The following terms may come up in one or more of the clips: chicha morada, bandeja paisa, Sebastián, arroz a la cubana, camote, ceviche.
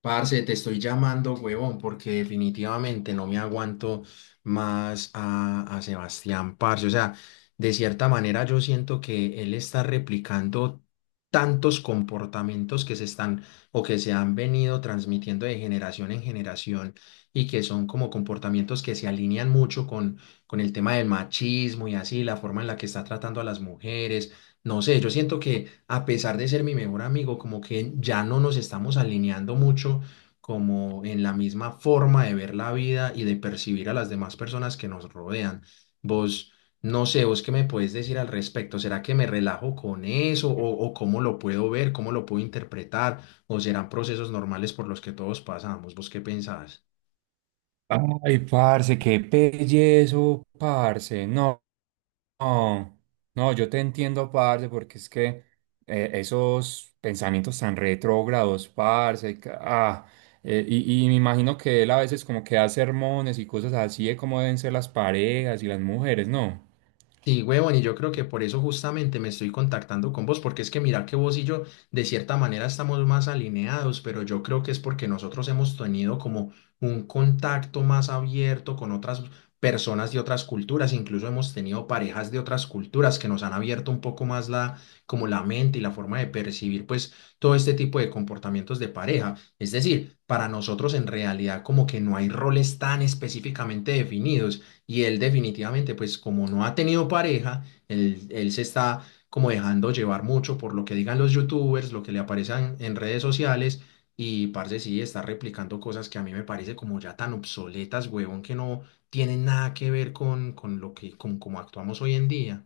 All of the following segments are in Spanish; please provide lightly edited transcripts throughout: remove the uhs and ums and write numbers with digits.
Parce, te estoy llamando, huevón, porque definitivamente no me aguanto más a Sebastián, parce. O sea, de cierta manera yo siento que él está replicando tantos comportamientos que se están o que se han venido transmitiendo de generación en generación, y que son como comportamientos que se alinean mucho con el tema del machismo y así, la forma en la que está tratando a las mujeres. No sé, yo siento que a pesar de ser mi mejor amigo, como que ya no nos estamos alineando mucho como en la misma forma de ver la vida y de percibir a las demás personas que nos rodean. Vos, no sé, vos qué me puedes decir al respecto. ¿Será que me relajo con eso o cómo lo puedo ver, cómo lo puedo interpretar? ¿O serán procesos normales por los que todos pasamos? ¿Vos qué pensás? Ay, parce, qué pellezo, parce. No, no, no, yo te entiendo, parce, porque es que esos pensamientos tan retrógrados, parce, y me imagino que él a veces como que da sermones y cosas así de cómo deben ser las parejas y las mujeres, ¿no? Sí, huevón, y yo creo que por eso justamente me estoy contactando con vos, porque es que mira que vos y yo de cierta manera estamos más alineados, pero yo creo que es porque nosotros hemos tenido como un contacto más abierto con otras personas de otras culturas, incluso hemos tenido parejas de otras culturas que nos han abierto un poco más la, como la mente y la forma de percibir pues todo este tipo de comportamientos de pareja. Es decir, para nosotros en realidad como que no hay roles tan específicamente definidos, y él definitivamente, pues como no ha tenido pareja, él se está como dejando llevar mucho por lo que digan los youtubers, lo que le aparezcan en redes sociales, y parce sí está replicando cosas que a mí me parece como ya tan obsoletas, huevón, que no tienen nada que ver con lo que, con cómo actuamos hoy en día.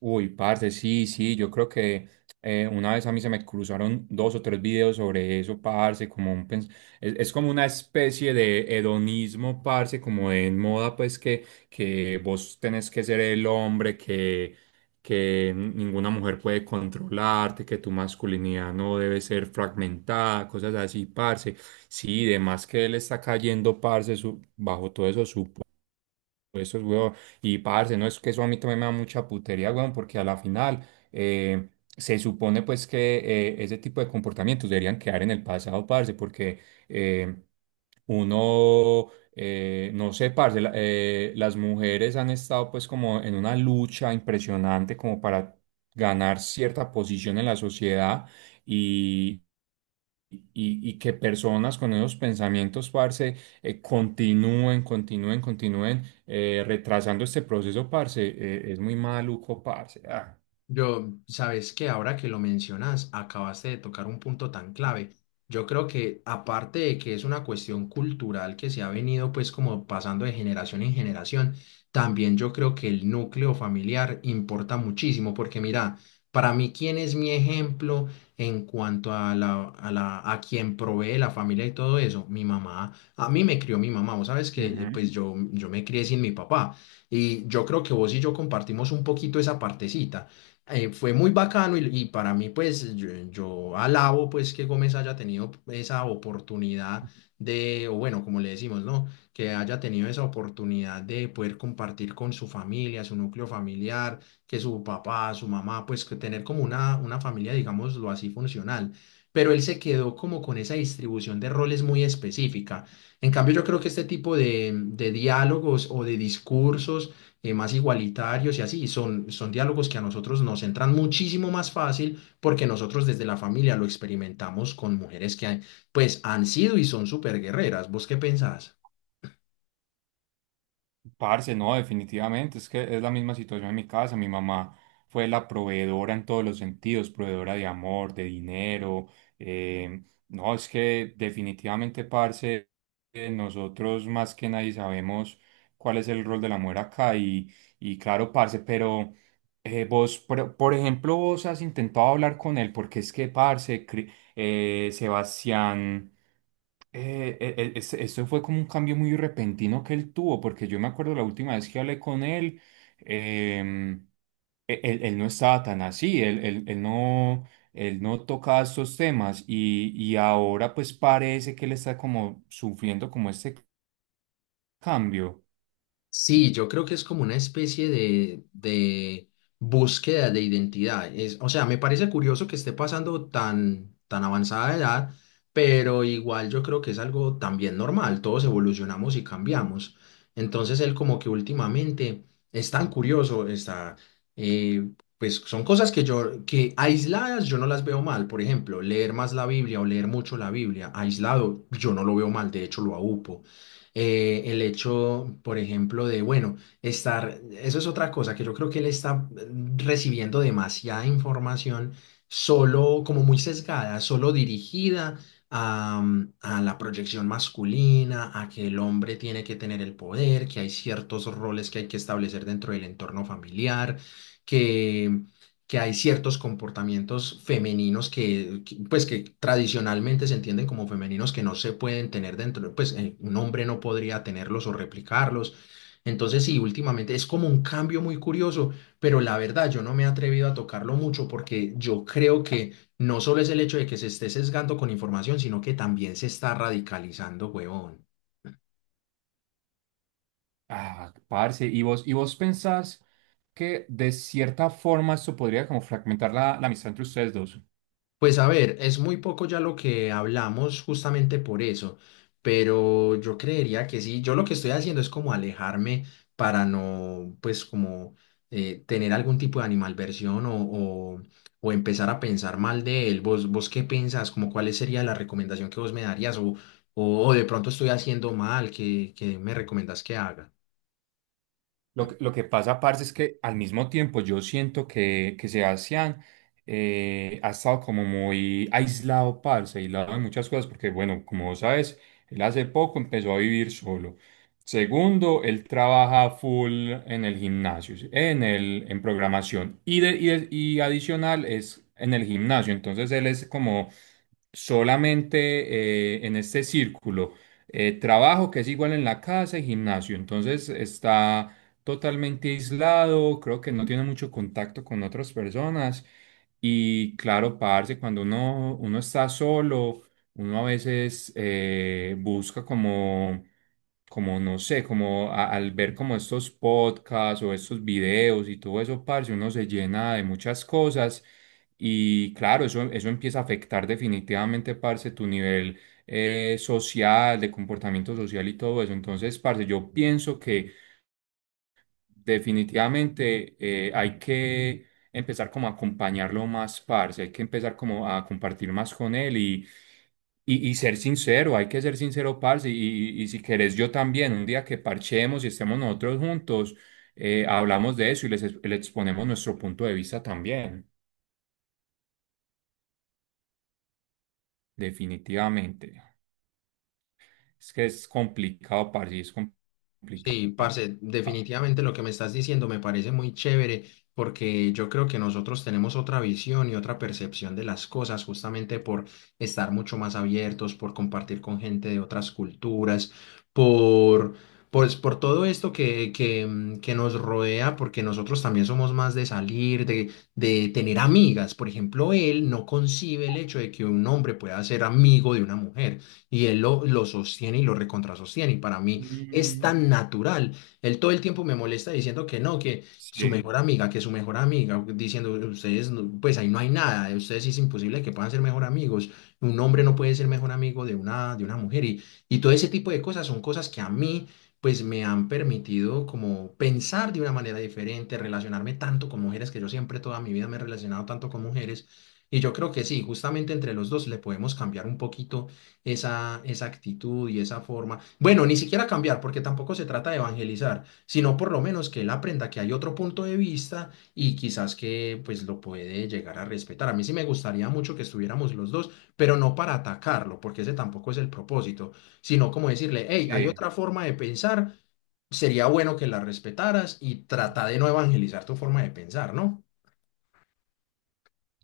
Uy, parce, sí, sí, yo creo que una vez a mí se me cruzaron dos o tres videos sobre eso, parce, como un es como una especie de hedonismo, parce, como de moda, pues que vos tenés que ser el hombre, que ninguna mujer puede controlarte, que tu masculinidad no debe ser fragmentada, cosas así, parce. Sí, de más que él está cayendo, parce, bajo todo eso, eso es, weón. Y parce, no es que eso a mí también me da mucha putería, weón, porque a la final eh, se supone pues que ese tipo de comportamientos deberían quedar en el pasado, parce, porque eh, uno, no sé, parce, las mujeres han estado pues como en una lucha impresionante como para ganar cierta posición en la sociedad y, y que personas con esos pensamientos, parce, continúen retrasando este proceso, parce, es muy maluco, parce. Ah. Yo, sabes que ahora que lo mencionas, acabaste de tocar un punto tan clave. Yo creo que aparte de que es una cuestión cultural que se ha venido pues como pasando de generación en generación, también yo creo que el núcleo familiar importa muchísimo porque mira, para mí quién es mi ejemplo en cuanto a a quien provee la familia y todo eso, mi mamá, a mí me crió mi mamá, vos sabes que Ujú. pues yo me crié sin mi papá, y yo creo que vos y yo compartimos un poquito esa partecita. Fue muy bacano, y para mí pues yo alabo pues que Gómez haya tenido esa oportunidad de, o bueno, como le decimos, ¿no? Que haya tenido esa oportunidad de poder compartir con su familia, su núcleo familiar, que su papá, su mamá, pues que tener como una familia, digámoslo así, funcional. Pero él se quedó como con esa distribución de roles muy específica. En cambio, yo creo que este tipo de diálogos o de discursos más igualitarios y así. Son, son diálogos que a nosotros nos entran muchísimo más fácil porque nosotros desde la familia lo experimentamos con mujeres que pues han sido y son súper guerreras. ¿Vos qué pensás? Parce, no, definitivamente, es que es la misma situación en mi casa. Mi mamá fue la proveedora en todos los sentidos, proveedora de amor, de dinero. eh, no, es que definitivamente, parce, nosotros más que nadie sabemos cuál es el rol de la mujer acá. Y claro, parce, pero vos, por ejemplo, vos has intentado hablar con él, porque es que, parce, Sebastián. Eso fue como un cambio muy repentino que él tuvo, porque yo me acuerdo la última vez que hablé con él, em, él no estaba tan así, él no tocaba estos temas y ahora pues parece que él está como sufriendo como este cambio. Sí, yo creo que es como una especie de búsqueda de identidad. Es, o sea, me parece curioso que esté pasando tan, tan avanzada edad, pero igual yo creo que es algo también normal. Todos evolucionamos y cambiamos. Entonces él como que últimamente es tan curioso, eh, pues son cosas que yo, que aisladas yo no las veo mal. Por ejemplo, leer más la Biblia o leer mucho la Biblia aislado, yo no lo veo mal, de hecho lo aúpo. El hecho, por ejemplo, de, bueno, estar, eso es otra cosa, que yo creo que él está recibiendo demasiada información solo, como muy sesgada, solo dirigida a, a la proyección masculina, a que el hombre tiene que tener el poder, que hay ciertos roles que hay que establecer dentro del entorno familiar. que que hay ciertos comportamientos femeninos pues, que tradicionalmente se entienden como femeninos que no se pueden tener dentro, pues un hombre no podría tenerlos o replicarlos. Entonces, sí, últimamente es como un cambio muy curioso, pero la verdad yo no me he atrevido a tocarlo mucho porque yo creo que no solo es el hecho de que se esté sesgando con información, sino que también se está radicalizando, huevón. Ah, parce, ¿ y vos pensás que de cierta forma esto podría como fragmentar la amistad entre ustedes dos? Pues a ver, es muy poco ya lo que hablamos justamente por eso, pero yo creería que sí, yo lo que estoy haciendo es como alejarme para no, pues como tener algún tipo de animalversión o empezar a pensar mal de él. ¿Vos, vos qué pensás? Como cuál sería la recomendación que vos me darías? O, de pronto estoy haciendo mal, ¿qué, qué me recomendás que haga? Lo que pasa, parce, es que al mismo tiempo yo siento que Sebastián ha estado como muy aislado, parce, aislado de muchas cosas, porque bueno, como vos sabes, él hace poco empezó a vivir solo. Segundo, él trabaja full en el gimnasio, ¿sí? En programación y adicional es en el gimnasio, entonces él es como solamente en este círculo. Trabajo que es igual en la casa y gimnasio, entonces está totalmente aislado, creo que no tiene mucho contacto con otras personas y claro, parce, cuando uno está solo, uno a veces busca como no sé, como al ver como estos podcasts o estos videos y todo eso, parce, uno se llena de muchas cosas. Y claro, eso empieza a afectar definitivamente, parce, tu nivel social, de comportamiento social y todo eso. Entonces, parce, yo pienso que definitivamente hay que empezar como a acompañarlo más, parce. Hay que empezar como a compartir más con él y ser sincero. Hay que ser sincero, parce. Y si querés, yo también, un día que parchemos y estemos nosotros juntos, hablamos de eso y les exponemos nuestro punto de vista también, definitivamente. Es que es complicado, parce, es complicado. Sí, parce, definitivamente lo que me estás diciendo me parece muy chévere porque yo creo que nosotros tenemos otra visión y otra percepción de las cosas justamente por estar mucho más abiertos, por compartir con gente de otras culturas, por, pues, por todo esto que, que nos rodea, porque nosotros también somos más de salir, de tener amigas. Por ejemplo, él no concibe el hecho de que un hombre pueda ser amigo de una mujer, y él lo sostiene y lo recontrasostiene. Y para mí es Mm, tan natural. Él todo el tiempo me molesta diciendo que no, que su sí, mejor amiga, que su mejor amiga, diciendo ustedes, pues ahí no hay nada, ustedes sí es imposible que puedan ser mejor amigos. Un hombre no puede ser mejor amigo de una mujer, y todo ese tipo de cosas son cosas que a mí pues me han permitido como pensar de una manera diferente, relacionarme tanto con mujeres, que yo siempre toda mi vida me he relacionado tanto con mujeres. Y yo creo que sí, justamente entre los dos le podemos cambiar un poquito esa, esa actitud y esa forma. Bueno, ni siquiera cambiar, porque tampoco se trata de evangelizar, sino por lo menos que él aprenda que hay otro punto de vista y quizás que pues lo puede llegar a respetar. A mí sí me gustaría mucho que estuviéramos los dos, pero no para atacarlo, porque ese tampoco es el propósito, sino como decirle, hey, hay sí. otra forma de pensar, sería bueno que la respetaras y trata de no evangelizar tu forma de pensar, ¿no?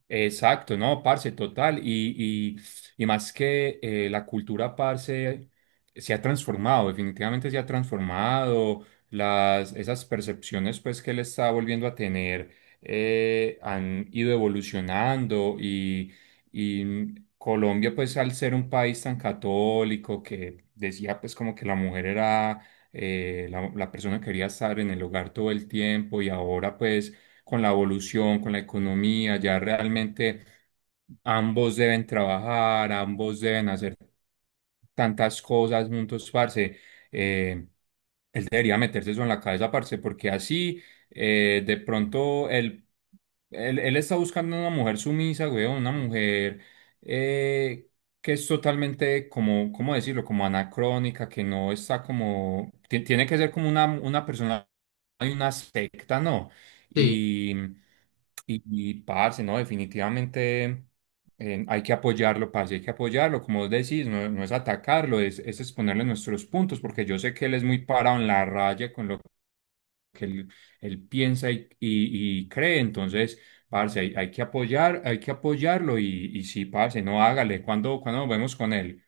Exacto, no, parce, total. Y más que la cultura, parce, se ha transformado, definitivamente se ha transformado. Las, esas percepciones, pues, que él está volviendo a tener han ido evolucionando. Y Colombia, pues, al ser un país tan católico que decía, pues, como que la mujer era la persona que quería estar en el hogar todo el tiempo y ahora, pues, con la evolución, con la economía, ya realmente ambos deben trabajar, ambos deben hacer tantas cosas juntos, parce. Eh, Él debería meterse eso en la cabeza, parce, porque así de pronto él, él, él está buscando una mujer sumisa, güey, una mujer eh, que es totalmente como, ¿cómo decirlo? Como anacrónica, que no está como, tiene que ser como una persona de una secta, ¿no? Sí. Y, y, y parce, ¿no? Definitivamente hay que apoyarlo, parce. Hay que apoyarlo, como vos decís, no es atacarlo, es exponerle nuestros puntos, porque yo sé que él es muy parado en la raya con lo que él piensa y cree, entonces, parce, hay que apoyar, hay que apoyarlo, y sí, parce, no hágale, cuando nos vemos con él?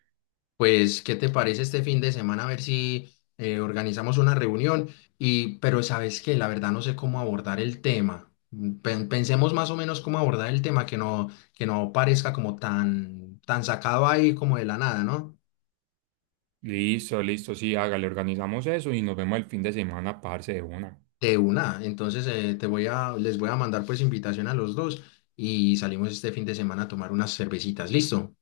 Pues, ¿qué te parece este fin de semana? A ver si organizamos una reunión. Y, pero sabes que la verdad no sé cómo abordar el tema. Mm, pensemos más o menos cómo abordar el tema, que no parezca como tan, tan sacado ahí como de la nada, ¿no? Listo, listo, sí, hágale, organizamos eso y nos vemos el fin de semana, parce, de una. De una. Entonces, te voy a, les voy a mandar pues invitación a los dos y salimos este fin de semana a tomar unas cervecitas. ¿Listo?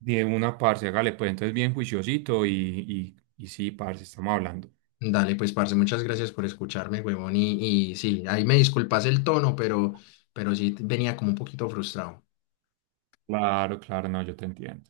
De una, parce, hágale, pues entonces bien juiciosito y sí, parce, estamos hablando. Dale, pues, parce, muchas gracias por escucharme, huevón. Y sí, ahí me disculpas el tono, pero sí venía como un poquito frustrado. Claro, claro, no, yo te entiendo.